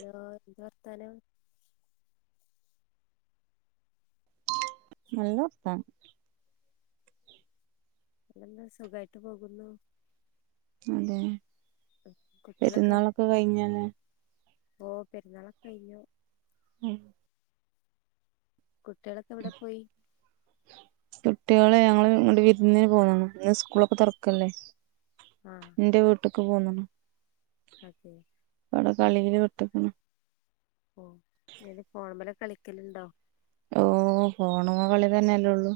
Hello എന്താ വർത്താനം നല്ല വർത്താനം. പിന്നെന്താ സുഖായിട്ട് പോകുന്നു. അതെ. കുട്ട്യേളൊക്കെ [unintelligible] പെരുന്നാളൊക്കെ കഴിഞ്ഞല്ലേ ഓ പെരുന്നാളൊക്കെ കഴിഞ്ഞു. ഉം. കുട്ട്യേളൊക്കെ എവിടെ പോയി. കുട്ട്യേള് ഞങ്ങള് ഇങ്ങട് വിരുന്നിന് പോകന്നതാ. ഇന്ന് സ്കൂളൊക്കെ തൊറപക്കല്ലേ. ആഹ്. ഇന്റെ വീട്ട്ക്ക് പോന്ന്ണ്. അതെ. ഇവടെ കളീല് പേട്ട്ക്ക്ണ്. ഓ ഇത് ഫോണമെലൊക് കളിക്കല്ണ്ടോ? ഓഹ് ഫോണമ്മെ കളി തന്നെയല്ലേള്ളൂ.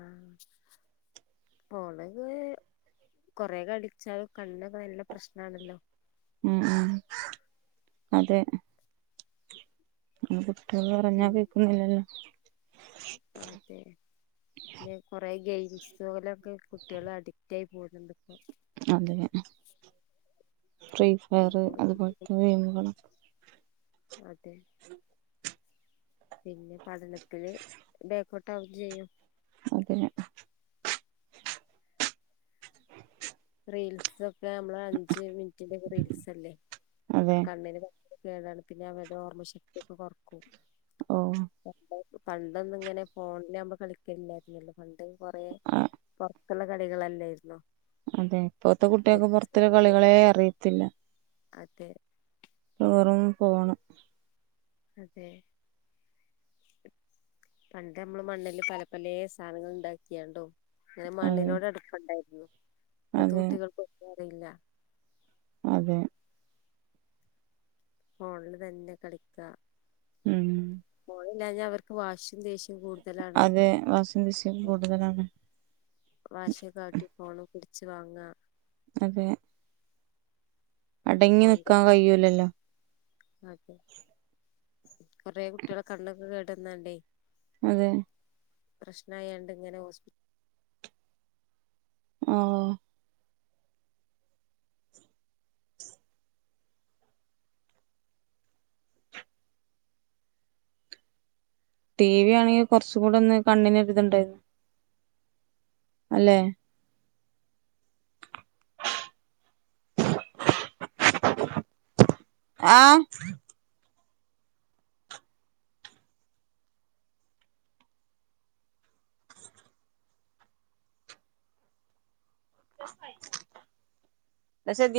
ആഹ്. ഫോണില് കൊറേ കളിച്ചാൽ കണ് ക്കെ നല്ല പ്രശ്നാണല്ലോ. ഉം ഉം അതെ. എ കുട്ട്യേള് പറഞ്ഞാ പിൻ കേക്കുന്നില്ലല്ലോ. അതെ പിന്നെ കൊറെ ഗൈസ്ലൊക്കെ. കുട്ട്യേള് അഡിക്റ്റായി.. പോകുന്നുണ്ട് ഇപ്പോ. അതെ. ഫ്രീ ഉം, ഫയർ അതുപോലത്തെ ഉം, ഗെയിമുകള. അതെ. പിന്നെ പഠനത്തില് ബേക്കോടട്ട് ആകും ചെയ്യും. അതെ. റീൽസ് ഒക്കെ നമ്മള് അഞ്ച് മിൻറ്റിന്റെ റീൽസ് അല്ലേ അതെ കണ്ണിന്. കേടാണ്. പിന്നെ അവരുടെ ഓർമ്മ ശക്തിയൊക്കെ കുറക്കും. ഓഹ്. പണ്ടൊന്നും ഇങ്ങനെ ഫോണില് കളി ക്കല്ലായിരുന്നല്ലോ പണ്ട് കൊറേ. ആ നല്ല കളികല്ലെയിരുന്നു. അതെ ഇപ്പോത്തെ കുട്ടികക്കെ പോറത്ത്ള്ള കളികളെ അറിയത്തില്ല. അതെ. വെറും ഫോണ്. അതെ പണ്ട് നമ്മള് മണ്ണില് പല പലെ സാധനങ്ങൾ ഉണ്ടാക്കിയണ്ടോ ഇങ്ങനെ അതെ മണ്ണിനോട് അ ട്പ്ണ്ടായിര്ന്ന മഇപ്പത്തെ അതെ കുട്ടികൾക് ഒന്നു അറിയില്ല അതെ ഫോണില് തന്നെ കളിക്ക. ഉം ഫോണില്ല ഞ്ഞാ, അവർക്ക് വാ ശിം. ദേശ്യം കൂടും. അതെ വാശിയും ദേശ്യവും കൂടു തലാണ്. വാശി കാട്ടി ഫോണു പിടിച്ചു വാങ്ങ. അതെ അടങ്ങി ഫോണിന്റെ നിക്കാൻ കഴിയൂല ല്ലോ? അതെ, കെറെ കുട്ടികളെ കണ്ണൊക്ക കേട്ന്ന ണ്ടേ. അതെ പ്രശ്നയണ്ട് ഇങ്ങനെ ഹോസ്പി ഓ ടി വി ആണെങ്കി, കുറച്ചു കൂട ഒന്ന് കണ്ണിന് ഒരു ഇത് ണ്ടെന്നു. അല്ലെ ആഹ് [inaudible]